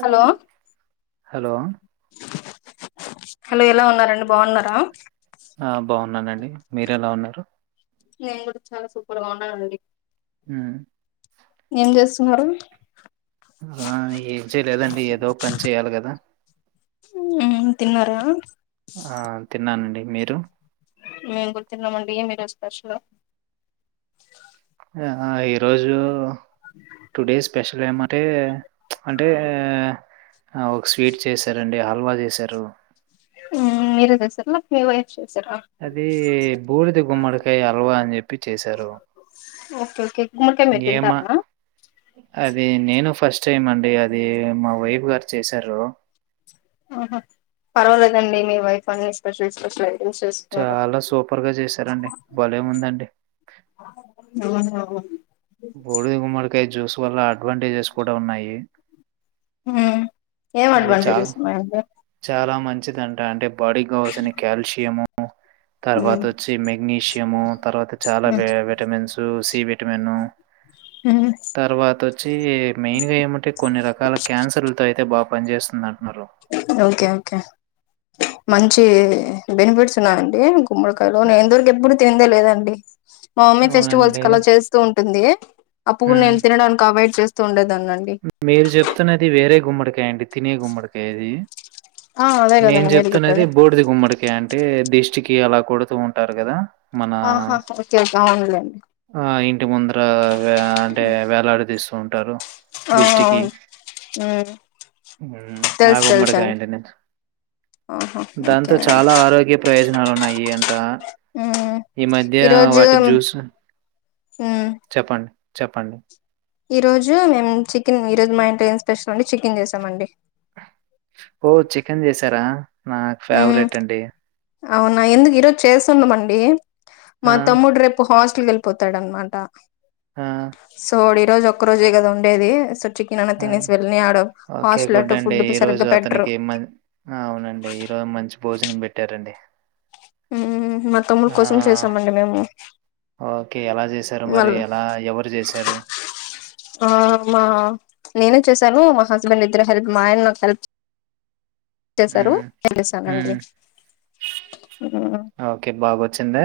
Hello hello hello ఎలా ఉన్నారండి బాగున్నారా ఉన్నానండి మీరూ ఎలా ఉన్నారు నేను కూడా చాలా సూపర్ గా ఉన్నానండి హమ్ తారు ఆ ఏం చేయలేదండి ఏదో పని చేయాలి కదా మ్మ్ తిన్నారా ఆ తిన్నానండి మీరు మేము గూడ తిన్నామండి ఏమి ఈరోజు స్పెషల్ ఆ ఈరోజు టూ డే స్పెషల్ ఏమంటే అంటే ఒక స్వీట్ చేసారండి హల్వా చేసారు మీరు దస అది బూడిది గుమ్మడికాయ అల్వా అని చెప్పి చేశారు ఓకే ఓకే గుమ్మడికాయ మీరు ఇ ఏమా తింటారా అది నేను ఫస్ట్ అండి అది మా వైఫ్ గారు చేశారు ఆహ పర్వాలేదండి మీ వైఫ్ అన్ని స్పెషల్ స్పెషల్ ఐటమ్స్ చేస్తున్నారు చాలా సూపర్ గా చేశారండి భలే ఉందండి ఆఓహ బూడిద గుమ్మడికాయ జ్యూస్ వల్ల అడ్వాంటేజ్సు కూడా ఉన్నాయి హ ఏం అది చాలా అడ్వాంటేజెస్ ఉన్నాయండి చాలా మంచిది అంట అంటే బాడీ కావాల్సిన కల్షియము తర్వాత మ్మ్ వచ్చి మెగ్నీషియము తర్వాత చాలా విటమిన్సు సి విటమిన్ మ్మ్ తర్వాత వచ్చి మెయిన్ గా ఏమంటే కొన్ని రకాల క్యాన్సర్తో అయితే బాగు పనిచేస్తున్న ఓకే కే మంచి బెనిఫిట్స్ ఉన్నాయండి గుమ్మడికాయలో నేను ఇదివరకు ఎప్పుడూ తినలేదండి [inaudible] మా మమ్మీ ఫెస్టివల్స్ అవునండి. కి అలా చేస్తూ ఉం ఉంది అప్పు హ్మ్. నేను తినడానికి అవాయిడ్ చేస్త తండా [inaudible] మీరు చెప్తున్నది వేరే గుమ్మడికాయ అండి తినే గుమ్మడికాయది ఆ అదే నేను కదండి మీరు చెప్తున్నది చెప్పేది బూడిది గుమ్మడికాయ అంటే దిష్టికి అలా కొడుతూ ఉంటారు, కదా! మన ఆహా ఓకే ఓకే అవునులేండి ఆ ఇంటి ముందర అంటే వేలాడి తీస్తు సరు ఆ దిష్టికి అవును మ్మ్ ఉ తెలుసు తెలుసు అండి ఆగుమ్మడికాయంటండి ఆహా దాంతో ఓకేనండి చాలా ఆరోగ్య ప్రయోజనాలు ఉన్నాయి అంట మ్మ్ ఈ మధ్య ఈరోజు వాటి జ్యూస్ చెప్పండి చెప్పండి ఈ రోజు మేము చికెన్ ఈ రోజు మా ఇంటి ఏం స్పెషల్ అండి చికెన్ చేసామండి. ఓ చికెన్ చేసారా! నాకు మ్మ్ ఫేవరెట్ అండి. అవునా! ఎందుకు ఈరోజు చేస్తున్నామండి. మా ఆ! తమ్ముడ రేప్ హస్ట్ అట్లు వెళ్ళిపోతాడన్నమాట ఆ! సో ఈ రోజు ఒక రోజే కదా ఉండేది చికెన్ అన్న ఉ తినేసి వెళ్ళని ఆడ ఒకే హాస్టల్ గుడ్ అటు అండి ఫుడ్ ఈరోజు సరిగ్గా పెట్టరు అతనికి మ అవునండి ఈరోజు మంచి భోజనం పెట్టారండి. మ్మ్ మా తమ్ముల కోసం చేసామండి మేము ఆ ఓకె ఎలా చేశారు మరీ మళ్ళ ఎలా ఎవరు చేశారు? ఆ మా నేనే చేశాను మా హస్బెండ్ ఇద్దరు హెల్ప్ మా ఆయన నాకు హెల్ప్ చె చేసారు హ్మ్. ఎల్లెసానండి హ్మ్. మ్మ్ ఓకే. బాగొచ్చిందా?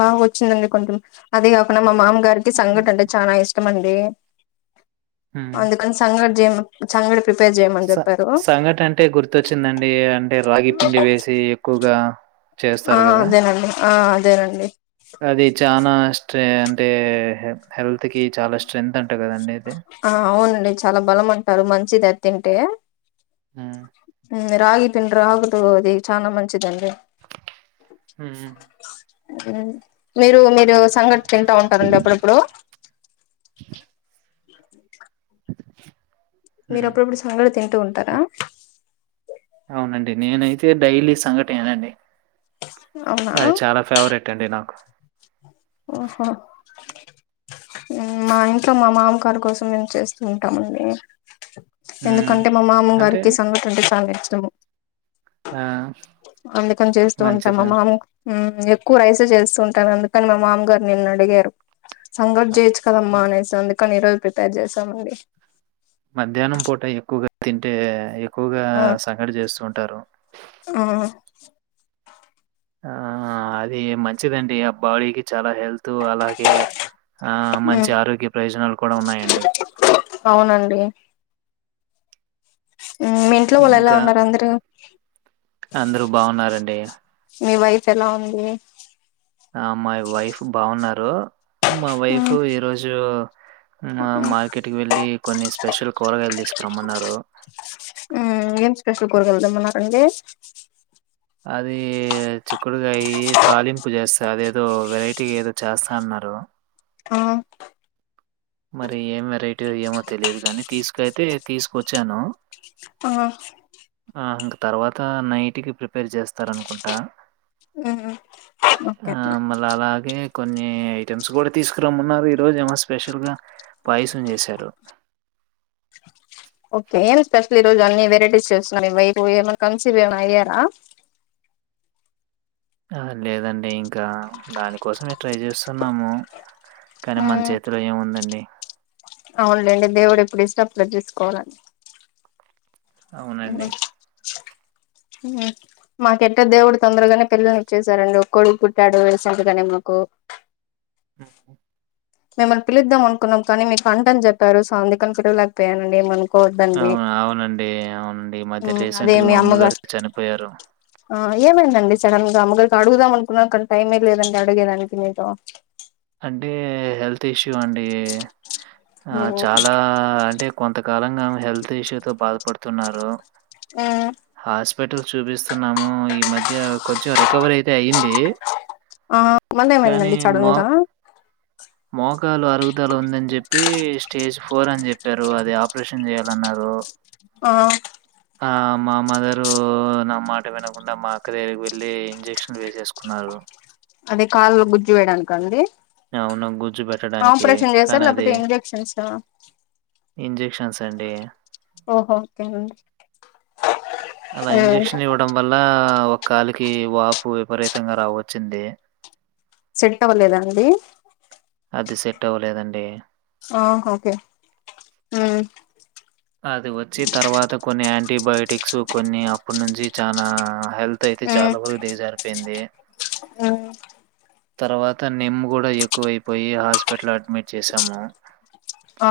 బాగొచ్చిందండి కొంచెం అదీ కాకుండా మా మామ గారికి సంఘట అంటే చాలా ఇష్టం అ తె హ్మ్. అందుకని సంగ జం చంగడిక్ స సంగటంటే గుర్తొచ్చిందండి అంటే రాగి పిండి వేసి ఎక్కువగా ఆ చేస్తారు కదా అదేనండి ఆ అదేనండి అది చానా స్ట్రేన్ అంటే హెల్త్ తికి చాలా స్ట్రెంత్ అంటా కదా అన్నది ఆ అవునండి చాలా బలం అంటారు మంచిది అది తింటే ఊ ఊ రాగి పిండ్ రాగుతో అది చానా మంచిది అండి హ్మ్. మీరు మీర్ ఇదిగో సంఘటిి తింటా ఉంటంది అప్పుడప్పుడు మీరు హ్మ్. అప్పుడప్పుడు సంగటి తింటూ అ ఉంటారా అవునండి నేనైతే డైలీ సంఘటేనండి అవునా అది చాలా ఫేవరెట్ అండి నాకు ఓహో ఉమ్ మా ఇంట్లో మా మామ కారు కోసం మేము చేస్తూ ఉంటామండి హ్మ్. ఎందుకంటే మా మామ అంటే గారికి సంగటంటే చాలా ఇష్టము ఆ అందుకని చేస్తూ ఉంటామ్ మా మంచిది. మామ్ ఊ ఎక్కువ రైసే చేస్తుంటాను అందుకని మా మామగారు నిన్న అడిగారు సంగట్ అ జెయిచ్చు కదమ్మా హ్మ్. అనేసి అద్ కొన్ని రోజుల్ ప్రిపేర్ జెస్తామండి మధ్యాహ్నం పూట ఎక్కువగా తింటే ఎక్ ఎక్కువగా ఆ సంగటి చేస్తూ ఉంటారు ఆ ఆ అది మంచిదండి ఆ బాడీకి చాలా హెల్త్ అలాగే ఆ మంచి ఉమ్ ఆరోగ్య ప్రయోజనాలు కూడా ఉన్నాయండి అవునండి ఉమ్ మీ ఇంట్లో వాళ్ళు ఎలా ఇంకా ఉన్నారు అందరు అందరూ బావున్నారండి చలో అండి ఆ మై వైఫ్ బావున్నారు మా వైఫ్ ఉమ్ ఈరోజు ఉమా మార్కెట్ కి వెళ్ళి కొన్ని స్పెషల్ కూరగాయలు తీస్క్ రమ్మన్నారు ఊ ఏం స్పెషల్ కూరగాయలు తెమన్నారు అండి అది చిక్కుడుగాయి తాలింపు చేస్తా అదేదో వెరైటీ ఏదో చేస్తా అన్నారు ఆ మరి ఏం వెరైటీ ఏమో తెలీదు గానీ తీసుకుయితే తీసుకొచ్చాను ఆ ఆ ఇంక తర్వాత నైట్కి ప్రిపేర్ జేస్తరనుకుంటా ఉమ్ ఆ ఓకే మళ్ళ అలాగే కొన్ని ఐటమ్స్ కూడా తీసుకురమ్మన్నారు ఈరోజు ఏమో స్పెషల్గా పాయిసం చేశారు ఒకే ఏం స్పెషల్ ఈ రోజు అన్ని వెరైటీస్ చేస్తున్నారు ఈ వైఫు ఏమన్న కన్సివ్ ఏమన్ అయ్యార ఆ లేదండి ఇంకా దానికోసమే ట్రై చేస్తున్నాము కానీ మన్ ఉమ్ చేతిలో ఏముందండి అవునులేండి దేవుడు ఎప్పుడు ఇస్తే అప్పుడు తీస్కోవాలండి అవునండి ఊ మాక్ ఎట్టో దేవుడు తొందరగానే పిల్లల్ని ఇచ్చేసారండి ఒక్ కొడుకు పుట్టాడు రీసెంట్గానే మాకు ఊ హు మిమ్మల్ని పిలుద్దాం అనుకున్నాం కానీ మీకు అంట్ అని జెప్పారు సో అందుకని పిలవలేకపోయానండి ఏం అన్ అవును అవునండి అవునండి మధ్య ఉమ్ అదే రీసెంట్గా మీ మా అమ్మగారు చనిపోయారు ఆ ఏమైందండి సడన్ గా అమ్మగారికి అడుగుదాం అనుకున్నా కానీ టైమే లేదండి అడిగేదానికి మీతో అంటే హెల్త్ ఇష్యూ అండి ఆ ఉమ్ చాలా అంటే కొంత కాలంగా హెల్త్ ఇష్యూ తో బాధపడుతున్నారు ఆ హాస్పిటల్ చూపిస్తున్నాము ఈ మధ్య కొంచం రికవరీ అయితే అయ్యింది ఆ మల్లా ఏం అయింది సడన్ గా మోకాలు అరవ ధల ఉందని చెప్పి స్టేజ్ ఫోర్ అని చెప్పారు అది ఆపరేషన్ చేయాలన్నారు [unintelligible] ఆ ఆ మా మదరు నా మాట వినకుండా మా అక్క దగ్గకి వెళ్ళి ఇంజక్షన్లు వేసేసుకున్నారు అదే కాలులో గుజ్జు వేయడానికి అండి అవును గుజ్జు పెట్టడానికి ఆపరేషన్ చేసారా కానీ అది లేకపోతే ఇంజెక్షన్స్ ఆ ఏం చెప్ప లక్షన్స్ అండి ఓహో ఓకేనండి అలా ఇంజెక్షన్ ఇవ్వడం వల్ల ఒక కాలకి వాపు విపరీతంగా రావచ్చింది సెట్ అవ్వలేదా అండి అది సెట్ అవ్వలేదండి ఆ ఓకే అది వచ్చి తర్వాత కొన్ని యా ఎయాంటీబయాోటిక్స్ కొన్ని అప్పటి నుంచి చాలా హెల్త్ అయితే ఉమ్ చాలా వరకు దిగజారిపోయింది ఉమ్ తర్వాత నిమ్ము కూడా ఎక్కువైపోయి హాస్పిటల్లో అడ్మిట్ చేశాము ఆ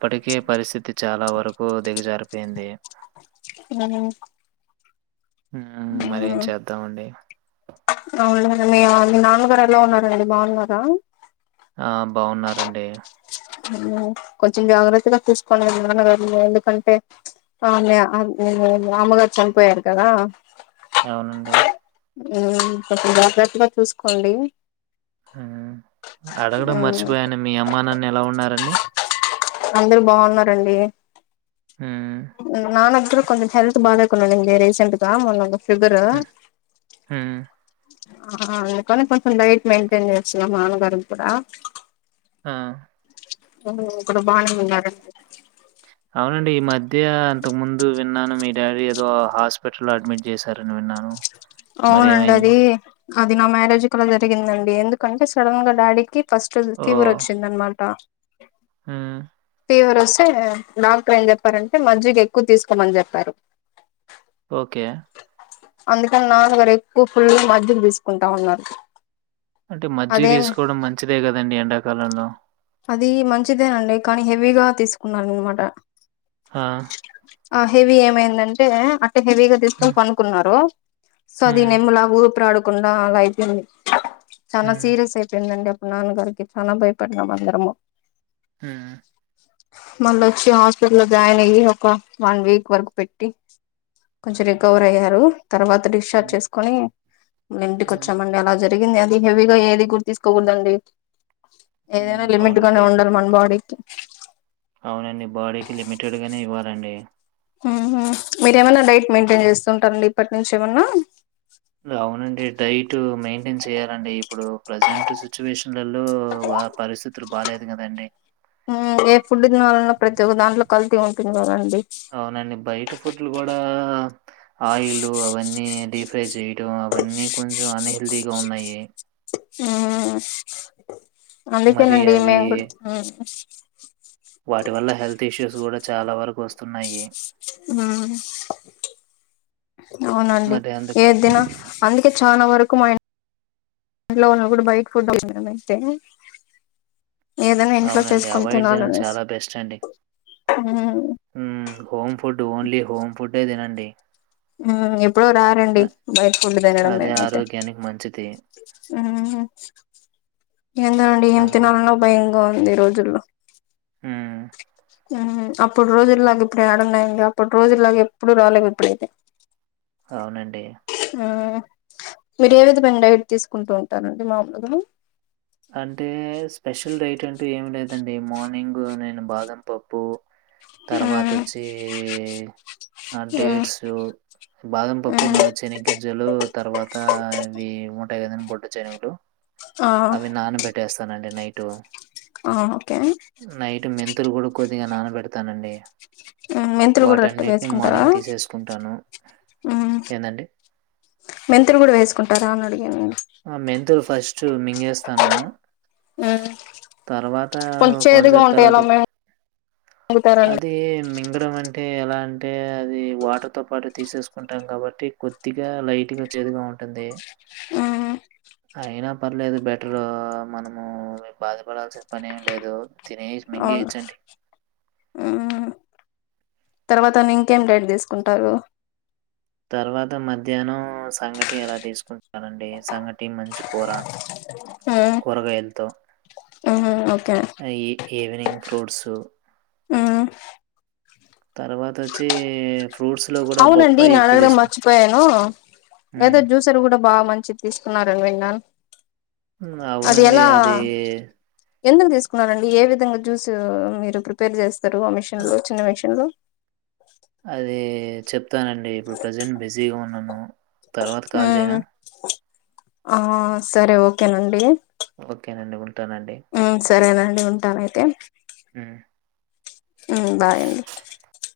ఇప్పటికీ పరిస్థితి చాలా వరకు దిగజారిపోయింది అ మరేం చేద్దామండి అవునులేండి మీ నాన్నగారు ఎలా ఉన్నారండి బాగున్నారా ఆ బాగున్నారంండి కొంచెం జాగ్రత్తగా చూసుకోలే నాన్నగారుని ఎందుకంటే ఆ నేను అమ్మగారు చనిపోయారు కదా అవునండి. కొంచెం జాగ్రత్తగా చూసుకోండి హ్మ్మ్ అడగడం మర్చిపోయాను మీ అమ్మా నాన్న ఎలా ఉన్నారు అన్ని అందరు బాగున్నారండి హ్మ్. హ్మ్మ్ నాన్నా ఇప్పుడు కొంచెం హెల్త్ బాలేకుండింది రీసెట్గా మొన్న షుగర్ హ హ ఆ అందుకని కొంచెం డైట్ మెయింటైన్ చేస్తున్నాం మా నాన్నగారికీ కూడా ఆ హ్మ్మ్ ఇప్పుడు బానే ఉన్నారు అవునండి. ఈ మధ్య అంతకు ముందు విన్నాను మీ డాడీ ఏదో హాస్పిటల్లో అడ్మిట్ చేశారని విన్నాను అవునండి మరేమైంది? అది అది నా మ్యారేజ్ కు ముందు జరిగిందండి ఎందుకంటే సడన్ గా డాడీకి ఫస్ట్ రోజు ఫీవర్ వచ్చిందన్నమాట హ్మ్మ్ ఫీవర్ వస్తే డాక్టర్ ఏం చెప్పారంటే మజ్జిగా ఎక్కువ తీసుకోమని చెప్పారు ఓకే అందు నానా గారు ఎక్కువ ఫుల్ గా మజ్జిగ తీసుకుంటా ఉన్నారు అంటే మజ్జి అదేం తీసుకోవడం మంచిదే కదండి ఎండాకాలంలో అది మంచిదేనండి కానీ హెవీగా తీసుకున్నారన్నమాట ఆ! ఆ హెవి ఏమైందంటే హెవీగా హ్మ్. తీసుకని పడుకున్నారు సో హ్మ్. అది నెమ్మల ఊపిరి రా కుండా అలా అయిపోయింది హ్మ్. చాలా సీరియస్ అయిపోయిందండి నాన్నగారికి చాలా భయపడినాం అందరము హ్మ్. మళ్ళ వచ్చి హాస్పిటల్ లో జాయిన్ అయ్యి ఒక వన్ వీక్ వరకు పెట్టి కొంచం హ్మ్. రికవర్ అయ్యారు తర్వాత డిశ్చార్జ్ హ్మ్. చేసుకని ఇంటికి హ్మ్. వచ్చాం అండి అలాగే జరిగింది అది హెవీగా ఏది గూడా తీసుకోకూడదండి ఏదైనా హ్మ్. లిమిట్ గానే అవునండి. ఉండాలి మన బాడీకి అవునండి బాడీకి లిమిటెడ్ గానే ఇవ్వాలండి హ్మ్మ్ మీరేమన్నా డైట్ మెయింటైన్ చేస్తుంటారండి ఇప్పటి నుంచి ఏమన్నా అవునండి డైట్ మెయింటైన్ చేయాలండి ఇప్పుడు ప్రజెంట్ సిచ్యువేషన్లలో పరిస్థితులు బాగాలేదు కదండి ఉమ్ ఏ ఫుడ్ తినలన్న ప్రతి ఒక్క దాంట్లో కల్తీ ఉంటుంది కదా అండి అవునండి బయట గుడ్లో కూడా ఆయిల్ అవన్నీ ట్రైచెయ్ అవన్నీ కొంచ్ దో అన్హెల్త్తీగా ఉన్నాయి ఉమ్ మరి అందుకేనండి అవి మేము కూడా వాటి వల్ల హెల్త్ ఇష్యూస్ కూడా చాలా వరకు వాస్త్ స్తున్నాయి ఆ అవునండి మరి ఏ అందుకు దిన అందుకే చానా వరకు కుమైనా ఇంట్లో ఉన్న కూడా బయట ఫుడ్ అన్నాయితే అవునండి అవాయిడ్ చేయడం చాలా బెస్ట్ అండి మ్మ్ హ్మ్మ్ హోమ్ ఫుడ్ ఓన్లీ హోమ్ ఫుడే తినండి ఉమ్ ఎప్పుడో అ రేర్అండి బయట ఫుడ్ తినడం అదే మేమైతే ఆరోగ్యానికి మంచిది. ఉమ్ హ్మ్మ్ ఎందో అండి ఏం ఆ! తినాలన్న భయం గా ఉంది ఈ రోజుల్లో ఉమ్ ఉమ్ అప్పుడు రోజులాగా ఇప్పుడు యాడ ఉన్నాయండి అప్పుడు రోజులాగా ఎప్పుడు రాలేవు ఇప్పుడైతే అవునండి ఆ మీరు ఏ విధంమైన డైట్ తీసుకుంటూ ఉంటారండి మాములుగా అంటే స్పెషల్ డైట్ అంటూ ఏం లేదండి మార్నింగ్ నేను బాదం పప్పు తర్వాత వచ్చి మ్మ్ డేట్స్ బాదం పప్పు మ్మ్ నా శనిగింజలు తర్వాత ఇవి ఉంటాయి కదండీ బొడ్డ శనుగలు ఆ అవి నాన పెట్టేస్తానండి నైట్ ఆ ఓకే తులు కూడా కొద్దిగా నానబెడతానండి మెంతులు కూడా వాటిల్లో వాటన్నిటిని వేసుకుంటారా మార్నింగ్ తీసేసుకుంటాను. ఏందండి? మెంతులు కూడా వేసుకుంటారా అని అడిగాను నేను ఆ మెంతూలు ఫస్ట్ మింగేస్తాను మ్మ్ తర్వాత కొంచెం చేదుగా కొన్సెప్ ఉంటే ఎలా తర్వాత మింగుతారండి అది మింగడం అంటే ఎలా అంటే అది వాటర్తో పాటు తీసేసుకుంటాం కాబట్టి కొద్దిగా లైట్గా చేదుగా ఉంటుంది మ్మ్ అయినా పర్లేదు బెటర్ మనము బాధపడాల్సిన పని ఏం లేదు తినేసి అవును మిగేయ్యచండి తర్వాతని ఇంకేం ట్ తీసుకుంటారు తర్వాత మధ్యాహ్నం సంగటి ఎలా తీసుకుంటాలండి సంగటి మంచి కూర మ్మ్ కూరగాయలతో మ్మ్ ఓకే అ ఈవినింగ్ ఫ్రూట్సు మ్మ్ తర్వాత వచ్చి అవునండి న అడగ మర్చిపోయాను హ్మ్. ఏదో జ్యూసర్ కూడా బాగా మంచిది తీసుకున్నారని విన్నాను అవునండి అది ఎందుకు తీసుకున్నారండి ఏ విధంగా జ్యూస్ మీరు ప్రిపేర్ చేస్ సరు ఆ మిషన్ లో చిన్న మిషన్ లో అదే చెప్తానండి ఇప్పుడు ప్రజెంట్ బిజీగా ఉన్నాను తర్వాత కాల్ మ్మ్ చేయనా ఆ సరే ఓకేనండి ఓకే నండి ఉం ఉ సరేనండి నేన్ ఉంటాను అయితే మ్ మ్ బాయ్ అండి